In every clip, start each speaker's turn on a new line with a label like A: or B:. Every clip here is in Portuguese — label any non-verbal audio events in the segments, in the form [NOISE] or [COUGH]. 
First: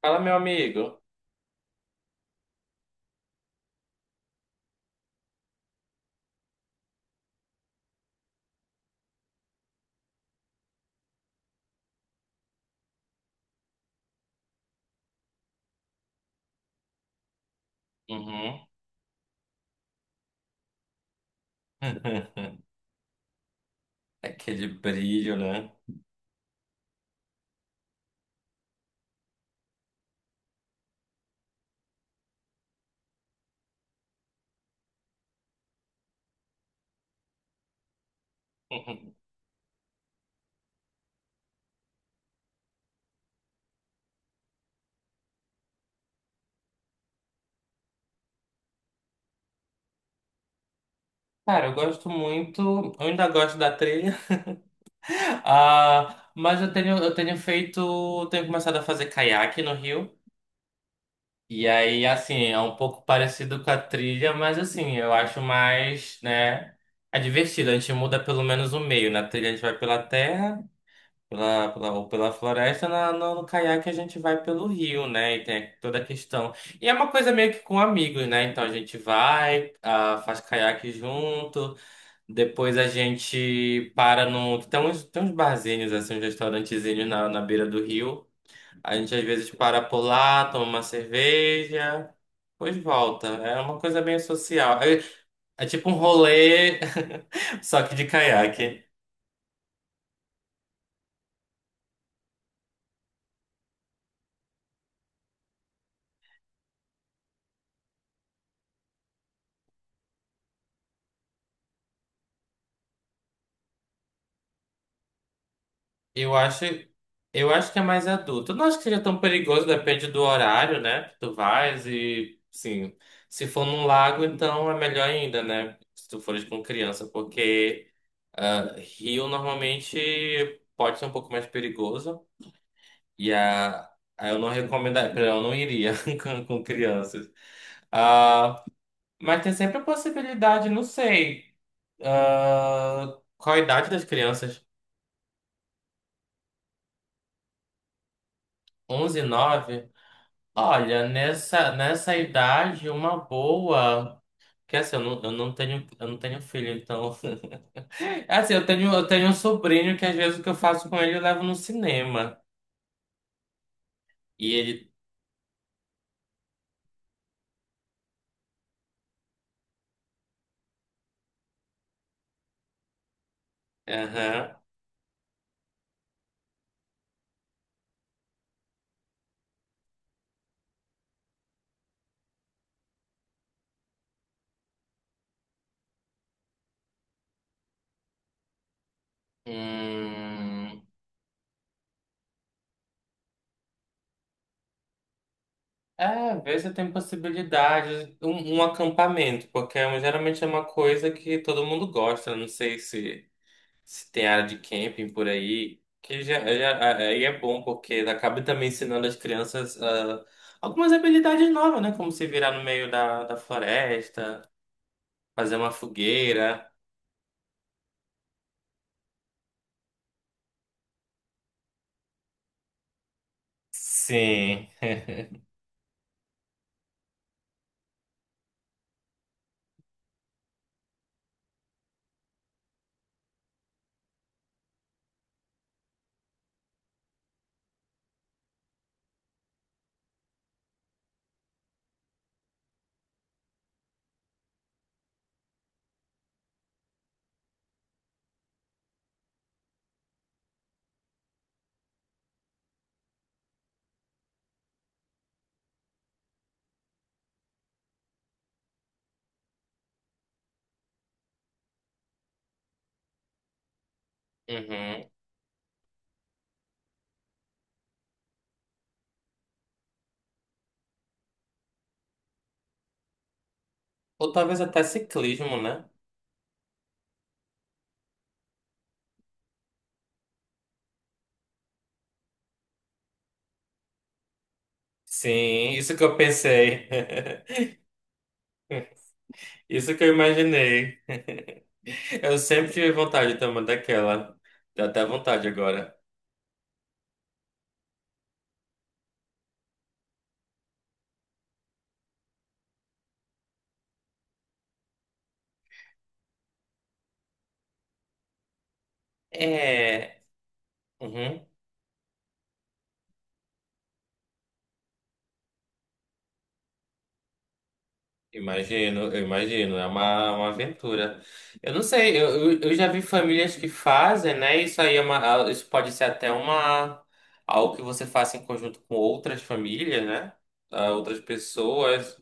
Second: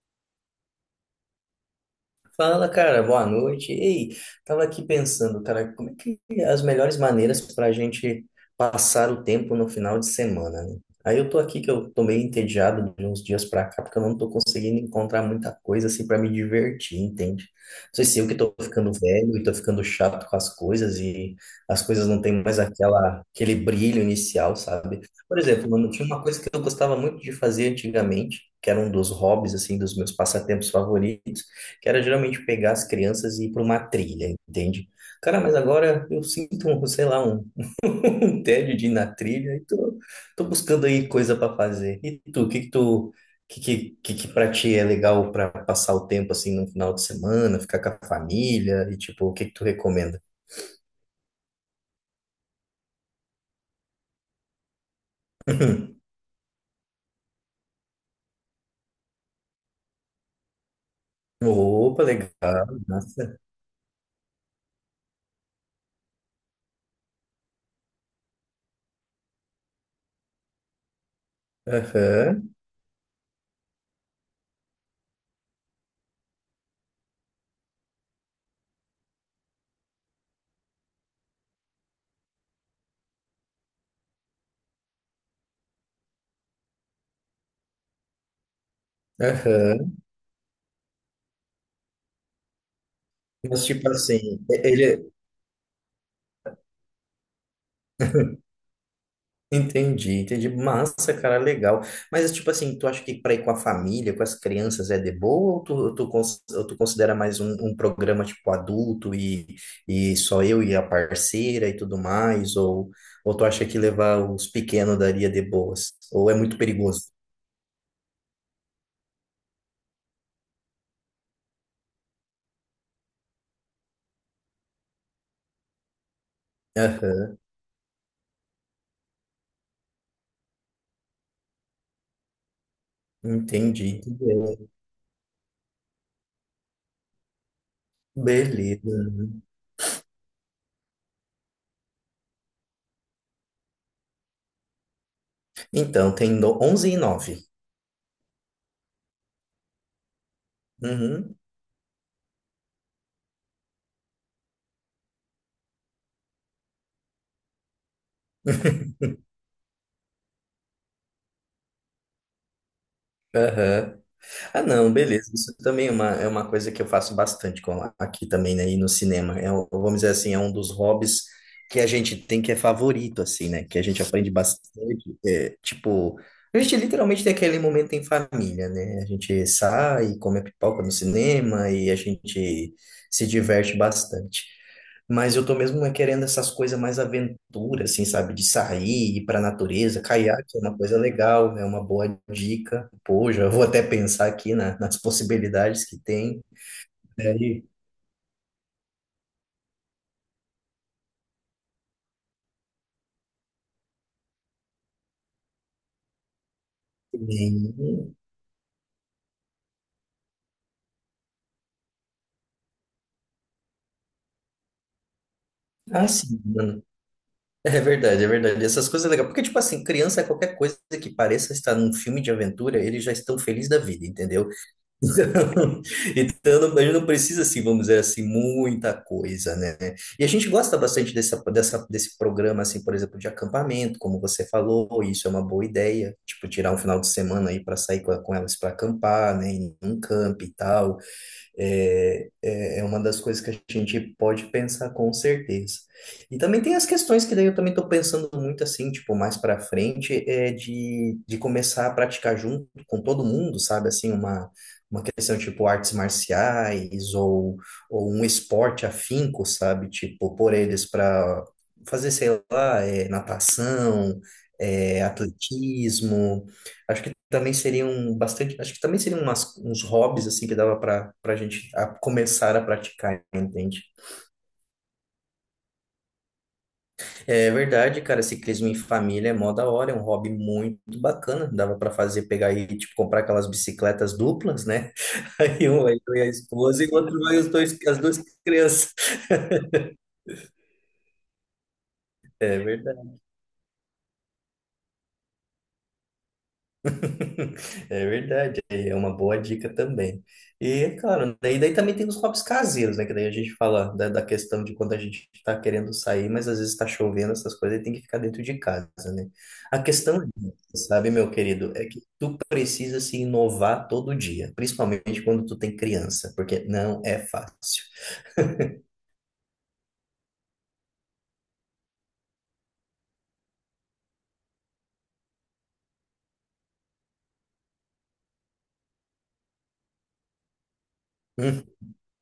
A: Fala, meu amigo.
B: Fala, cara, boa noite. Ei, tava aqui pensando, cara, como é que as melhores maneiras para a gente passar o tempo no final de semana, né? Aí eu tô aqui que eu tô meio entediado de uns dias pra cá, porque eu não tô conseguindo encontrar muita coisa assim para me divertir, entende? Não sei se eu que tô
A: Uhum.
B: ficando velho e tô ficando chato com as coisas e as coisas não têm
A: [LAUGHS]
B: mais aquela aquele brilho inicial,
A: Aquele
B: sabe?
A: brilho,
B: Por exemplo,
A: né?
B: mano, tinha uma coisa que eu gostava muito de fazer antigamente, que era um dos hobbies assim dos meus passatempos favoritos que era geralmente pegar as crianças e ir para uma trilha, entende? Cara, mas agora eu sinto, sei lá, [LAUGHS] um tédio de ir na
A: [LAUGHS]
B: trilha e tô buscando aí coisa para fazer. E tu, o que que tu, que para ti é legal para passar o tempo assim no final de semana, ficar com a família e tipo, o que que tu recomenda?
A: Cara, eu gosto muito, eu ainda gosto da trilha, [LAUGHS]
B: [LAUGHS]
A: ah, mas eu tenho feito, eu tenho começado a fazer caiaque no rio, e
B: Opa,
A: aí, assim, é
B: legal,
A: um pouco
B: massa.
A: parecido com a trilha, mas assim, eu acho mais, né, é divertido, a gente muda pelo menos o meio, na trilha a gente vai pela terra, Ou pela
B: Aham,
A: floresta, na, no, no caiaque a gente vai pelo rio, né? E tem toda a questão. E é uma coisa meio que com amigos, né? Então a gente vai, ah, faz caiaque junto, depois a gente para no. Tem uns barzinhos, assim, uns restaurantezinhos na beira do rio. A gente às vezes para
B: aham.
A: por lá, toma uma cerveja, depois volta. É
B: Mas
A: uma
B: tipo
A: coisa bem
B: assim. É,
A: social.
B: ele, é
A: É, é tipo um rolê, [LAUGHS] só que de caiaque.
B: Entendi, entendi. Massa, cara, legal. Mas, tipo assim, tu acha que para ir com a família, com as crianças é de boa ou ou tu considera mais um programa, tipo, adulto e só eu e a parceira e tudo mais? Ou tu acha que levar os pequenos daria de boas? Ou
A: Eu
B: é muito
A: acho,
B: perigoso?
A: eu acho que é mais adulto. Eu não acho que seja tão perigoso, depende do horário, né? Que tu vais e, sim, se for num lago, então é melhor ainda, né? Se tu fores com criança,
B: Aham,
A: porque ah, rio normalmente pode ser um pouco mais perigoso e a
B: entendi.
A: aí eu não
B: Entendi.
A: recomendaria, eu não iria [LAUGHS] com crianças. Ah,
B: Beleza.
A: mas tem sempre a possibilidade, não sei, ah, qual a idade das crianças?
B: Então, tem 11 e nove.
A: 11, 9 Olha,
B: Uhum.
A: nessa idade, uma boa. Que assim, eu não tenho filho, então. [LAUGHS] Assim, eu tenho,
B: [LAUGHS]
A: eu tenho um sobrinho que às vezes o que eu faço com ele eu levo no cinema.
B: Aham.
A: E
B: Ah, não,
A: ele.
B: beleza. Isso também é uma coisa que eu faço bastante com aqui também, né? E no cinema. Vamos dizer assim, é um dos hobbies que a gente tem que é favorito, assim, né? Que a gente aprende
A: Aham.
B: bastante. Tipo, a gente literalmente tem aquele momento em família, né? A gente sai, come a pipoca no cinema e a gente se diverte bastante. Mas eu tô mesmo é querendo essas coisas mais aventura, assim, sabe? De sair, ir pra natureza. Caiaque é uma
A: Hum,
B: coisa legal, é uma boa dica. Pô, já vou até pensar aqui nas possibilidades que
A: é,
B: tem.
A: vê se tem
B: Daí,
A: possibilidade. Um acampamento, porque geralmente é uma coisa que todo mundo gosta. Não sei se. Se tem área de camping por aí, que já, já- aí é bom, porque
B: nem-
A: acaba também ensinando as crianças ah, algumas habilidades novas, né? Como se virar no meio da floresta, fazer uma
B: Ah, sim,
A: fogueira.
B: mano. É verdade, é verdade. Essas coisas legais. Porque, tipo assim, criança, qualquer coisa que pareça estar num filme de aventura, eles já estão felizes da vida, entendeu?
A: Sim.
B: Então, [LAUGHS] então, a gente não precisa, assim, vamos dizer assim, muita coisa, né? E a gente gosta bastante desse programa, assim, por exemplo, de acampamento, como você falou, isso é uma boa ideia, tipo, tirar um final de semana aí para sair com elas para acampar, né? Em um camping e tal, é uma das coisas que a gente pode pensar com certeza. E também tem as questões que daí eu também estou pensando muito assim, tipo, mais para frente, é de começar a praticar junto com todo mundo, sabe? Assim, uma questão tipo artes marciais ou um esporte afinco, sabe? Tipo, pôr eles para fazer, sei lá, natação,
A: Uhum.
B: atletismo. Acho que também seriam bastante, acho que também seriam umas, uns hobbies assim que dava para a gente começar a praticar, entende?
A: Ou talvez até ciclismo, né?
B: É verdade, cara, ciclismo em família é mó da hora, é um hobby muito bacana, dava para fazer, pegar e tipo comprar aquelas bicicletas duplas, né? [LAUGHS] Aí
A: Sim,
B: um vai
A: isso que
B: eu
A: eu
B: e a esposa
A: pensei.
B: e o outro vai os
A: [LAUGHS]
B: dois, as duas crianças.
A: Isso que eu imaginei. Eu
B: É
A: sempre tive
B: verdade.
A: vontade também daquela. Dá até vontade agora.
B: [LAUGHS] É verdade, é uma boa dica também. E, claro, daí também tem os hobbies caseiros, né? Que daí a gente fala da questão de quando a gente tá querendo sair, mas às vezes tá chovendo, essas coisas, e tem que ficar dentro de casa, né? A
A: É.
B: questão, sabe, meu
A: Uhum.
B: querido, é que tu precisa se inovar todo dia, principalmente quando tu tem criança, porque não é fácil.
A: Imagino, eu imagino, é uma aventura. Eu não sei, eu já vi famílias que fazem, né? Isso aí é uma, isso pode ser até uma, algo que você faça em conjunto com outras famílias, né? Ah, outras pessoas,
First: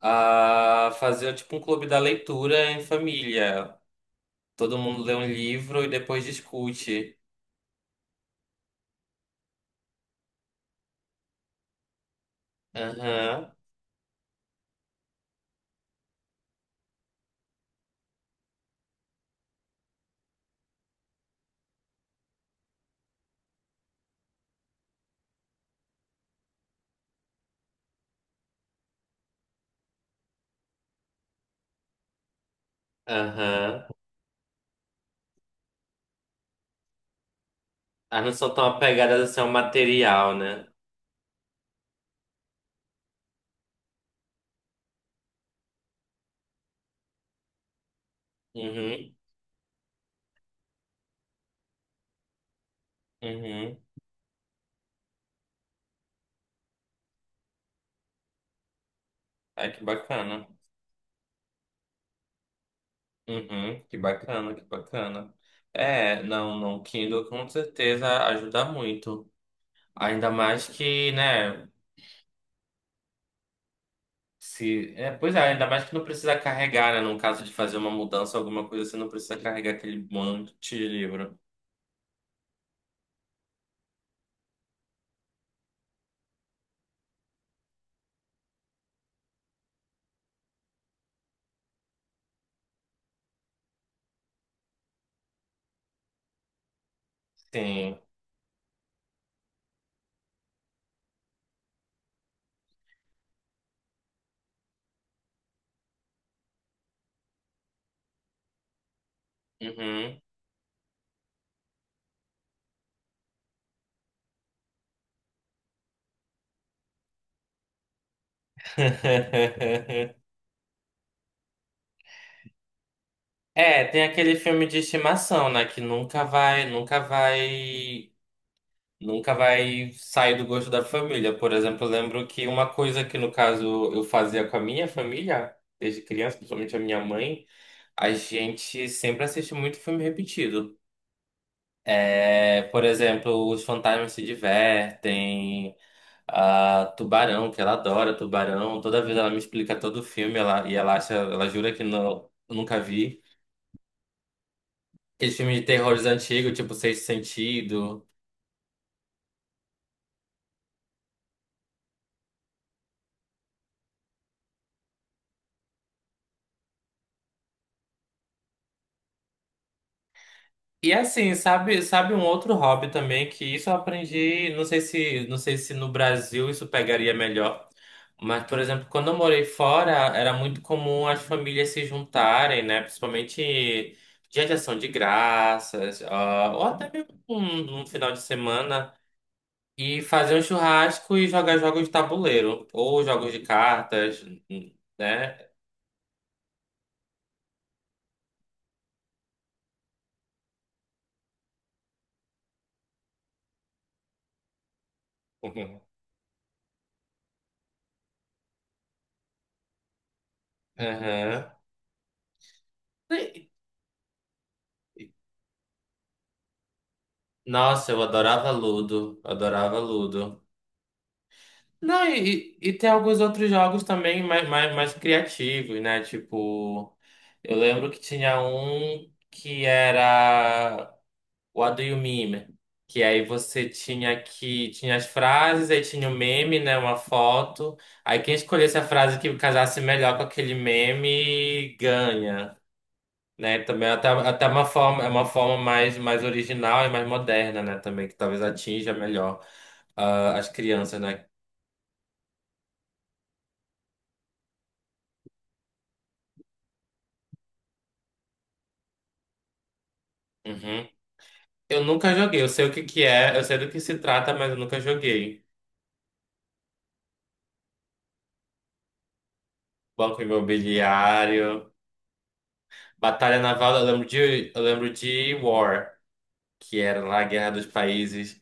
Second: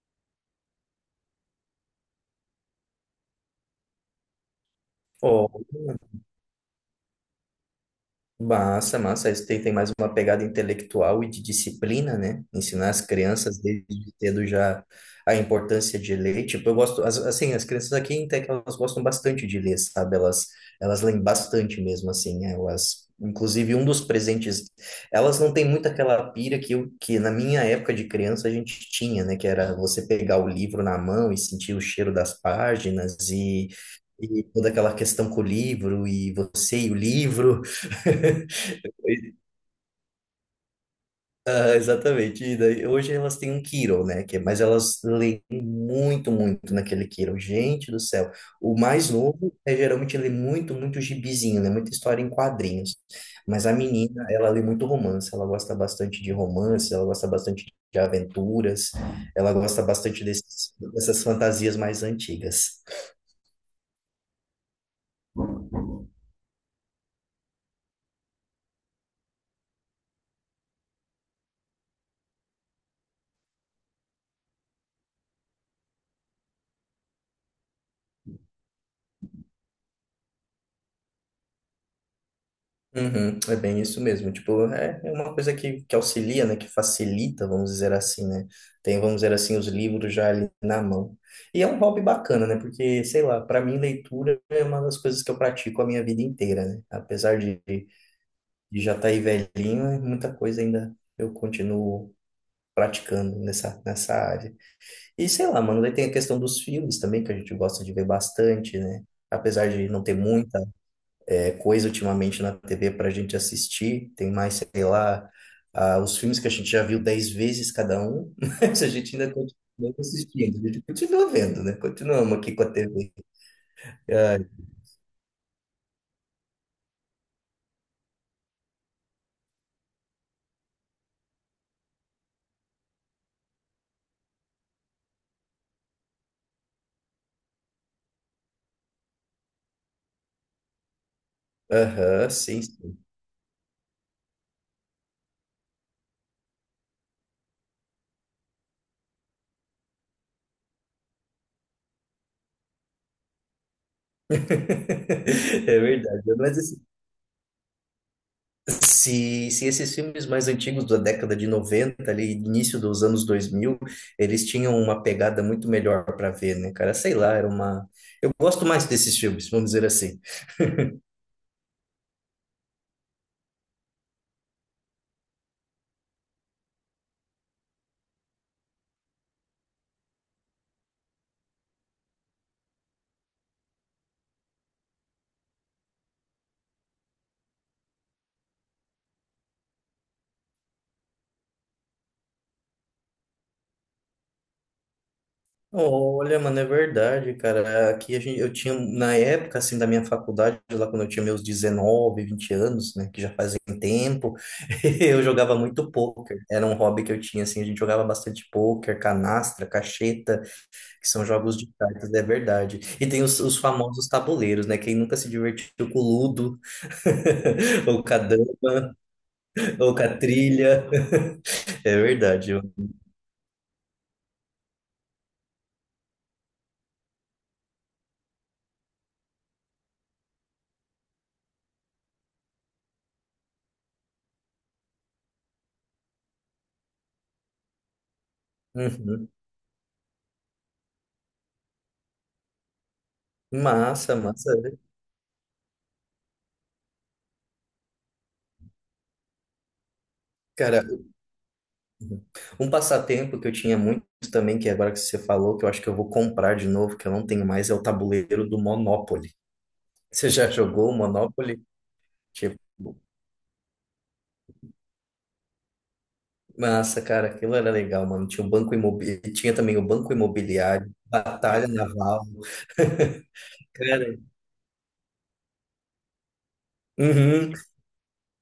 A: a fazer tipo um clube da leitura em família. Todo mundo lê um
B: Hum.
A: livro e depois discute.
B: Massa, massa. Isso tem mais uma pegada intelectual e de disciplina, né? Ensinar as
A: Aham,
B: crianças desde cedo já a importância de ler. Tipo, eu gosto, assim, as crianças aqui em Tec, elas gostam bastante de ler, sabe? Elas leem bastante mesmo, assim. Elas, inclusive, um dos presentes, elas não têm muito aquela pira que na minha época de criança a gente tinha, né? Que era você pegar o livro na mão e sentir o cheiro das páginas e.
A: aham.
B: E toda aquela questão com o livro, e você e o livro.
A: Ah, não são tão apegadas assim ao material, né?
B: [LAUGHS] Ah, exatamente. E daí, hoje elas têm um Kiro, né? Mas elas leem muito, muito naquele Kiro. Gente do céu. O mais
A: Uhum,
B: novo geralmente lê muito, muito gibizinho, né? Muita história em quadrinhos. Mas a
A: uhum.
B: menina, ela lê muito romance. Ela gosta bastante de romance, ela gosta bastante de aventuras, ela
A: Ai,
B: gosta
A: que
B: bastante
A: bacana.
B: dessas fantasias mais antigas.
A: Uhum, que bacana, que bacana. É, não, não, Kindle com certeza ajuda muito. Ainda mais que, né, se, é, pois é, ainda mais que não precisa carregar, né, no caso de fazer uma mudança, alguma coisa, você não precisa carregar aquele monte de livro.
B: Uhum, é bem isso mesmo. Tipo, é uma coisa que auxilia, né? Que facilita, vamos dizer assim, né? Tem, vamos dizer assim, os livros já ali na mão. E é um hobby bacana, né? Porque, sei lá, para mim, leitura é uma das coisas que eu pratico a minha vida inteira, né? Apesar de,
A: Sim.
B: de já estar aí velhinho, é muita coisa ainda eu continuo praticando nessa área. E, sei lá, mano, daí tem a questão dos filmes também, que a gente gosta de ver bastante, né? Apesar de não ter
A: Uhum.
B: muita coisa ultimamente na TV para a gente assistir. Tem mais, sei lá, ah, os filmes que a gente já viu 10 vezes cada um, [LAUGHS] mas a gente ainda continua
A: [LAUGHS]
B: assistindo, a gente continua vendo, né? Continuamos aqui com a TV.
A: É, tem aquele
B: Ah,
A: filme de estimação, né, que nunca vai, nunca vai nunca vai sair do gosto da família. Por exemplo, eu lembro que uma coisa que, no caso, eu fazia com a minha família, desde criança, principalmente a minha mãe, a gente sempre assiste muito filme repetido.
B: aham,
A: É,
B: sim,
A: por
B: sim.
A: exemplo, Os Fantasmas se Divertem, a Tubarão, que ela adora Tubarão. Toda vez ela me explica todo o filme ela, e ela acha, ela jura que não, eu nunca vi. Aqueles filmes de
B: [LAUGHS] É
A: terrores
B: verdade.
A: antigos,
B: Mas
A: tipo
B: assim,
A: Sexto Sentido.
B: se esses filmes mais antigos da década de 90 ali, início dos anos 2000 eles tinham uma pegada muito melhor para ver, né, cara? Sei lá, era uma. Eu gosto mais desses filmes, vamos dizer assim.
A: E assim, sabe, sabe um outro hobby também que isso eu aprendi, não sei se no Brasil isso pegaria melhor, mas por exemplo, quando eu morei fora, era muito comum as famílias se juntarem, né, principalmente dia de ação de graças, ah, ou até mesmo um final de semana e fazer um churrasco e jogar jogos de tabuleiro ou jogos de cartas, né?
B: Olha, mano, é verdade, cara. Aqui a gente, eu tinha, na época, assim, da minha faculdade, lá quando eu tinha meus 19, 20 anos, né, que já fazem tempo, [LAUGHS] eu jogava muito
A: [LAUGHS]
B: pôquer. Era um hobby que eu tinha, assim, a gente jogava bastante pôquer, canastra, cacheta, que são
A: Aham.
B: jogos de cartas, é verdade. E tem os famosos tabuleiros, né? Quem nunca se divertiu com o Ludo, [LAUGHS]
A: Nossa, eu
B: ou com a
A: adorava
B: dama,
A: Ludo, adorava
B: ou com a
A: Ludo.
B: trilha. [LAUGHS] É
A: Não,
B: verdade.
A: e tem alguns outros jogos também mais criativos, né? Tipo, eu lembro que tinha um que era What Do You Meme? Que aí você tinha que tinha as frases, aí tinha o meme, né? Uma foto. Aí quem escolhesse a frase
B: Uhum.
A: que casasse melhor com aquele meme ganha, né? Também é até,
B: Massa,
A: até
B: massa.
A: uma
B: Né?
A: forma, é uma forma mais, mais original e mais moderna, né? Também que talvez atinja melhor ah, as
B: Cara,
A: crianças, né?
B: um passatempo que eu tinha muito também, que é agora que você falou, que eu acho que eu vou comprar de novo, que eu não tenho mais, é o tabuleiro do Monopoly. [LAUGHS] Você já
A: Uhum.
B: jogou o Monopoly?
A: Eu nunca joguei, eu
B: Tipo,
A: sei o que que é, eu sei do que se trata, mas eu nunca joguei.
B: massa, cara, aquilo era legal, mano. Tinha também o banco
A: Banco
B: imobiliário, batalha
A: Imobiliário,
B: naval.
A: Batalha
B: [LAUGHS]
A: Naval, eu lembro
B: Cara,
A: de, eu lembro de War, que era lá a Guerra
B: uhum,
A: dos Países.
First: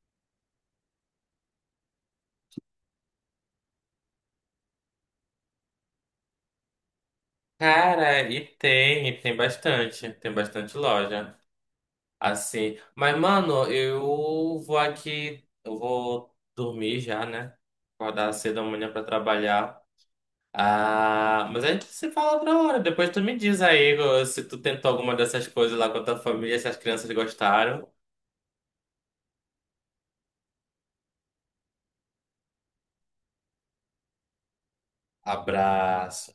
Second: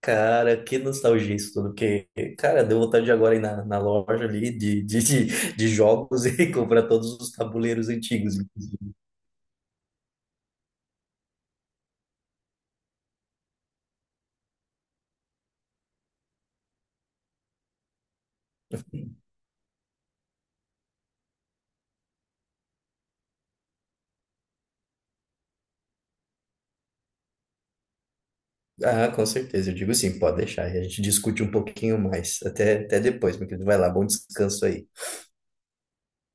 B: cara, que nostalgia isso tudo, porque, cara, deu vontade de agora ir na loja ali de jogos [LAUGHS] e comprar todos os tabuleiros
A: Cara,
B: antigos.
A: e tem bastante loja, assim. Mas, mano, eu vou aqui, eu vou dormir já, né? Acordar cedo amanhã pra trabalhar. Ah, mas a gente se fala outra hora. Depois tu me diz aí se tu tentou alguma dessas coisas lá com a tua família, se as crianças gostaram.
B: Ah, com certeza. Eu digo sim, pode deixar. E a gente discute um pouquinho mais. Até depois, meu querido. Vai lá, bom descanso aí.
A: Abraço.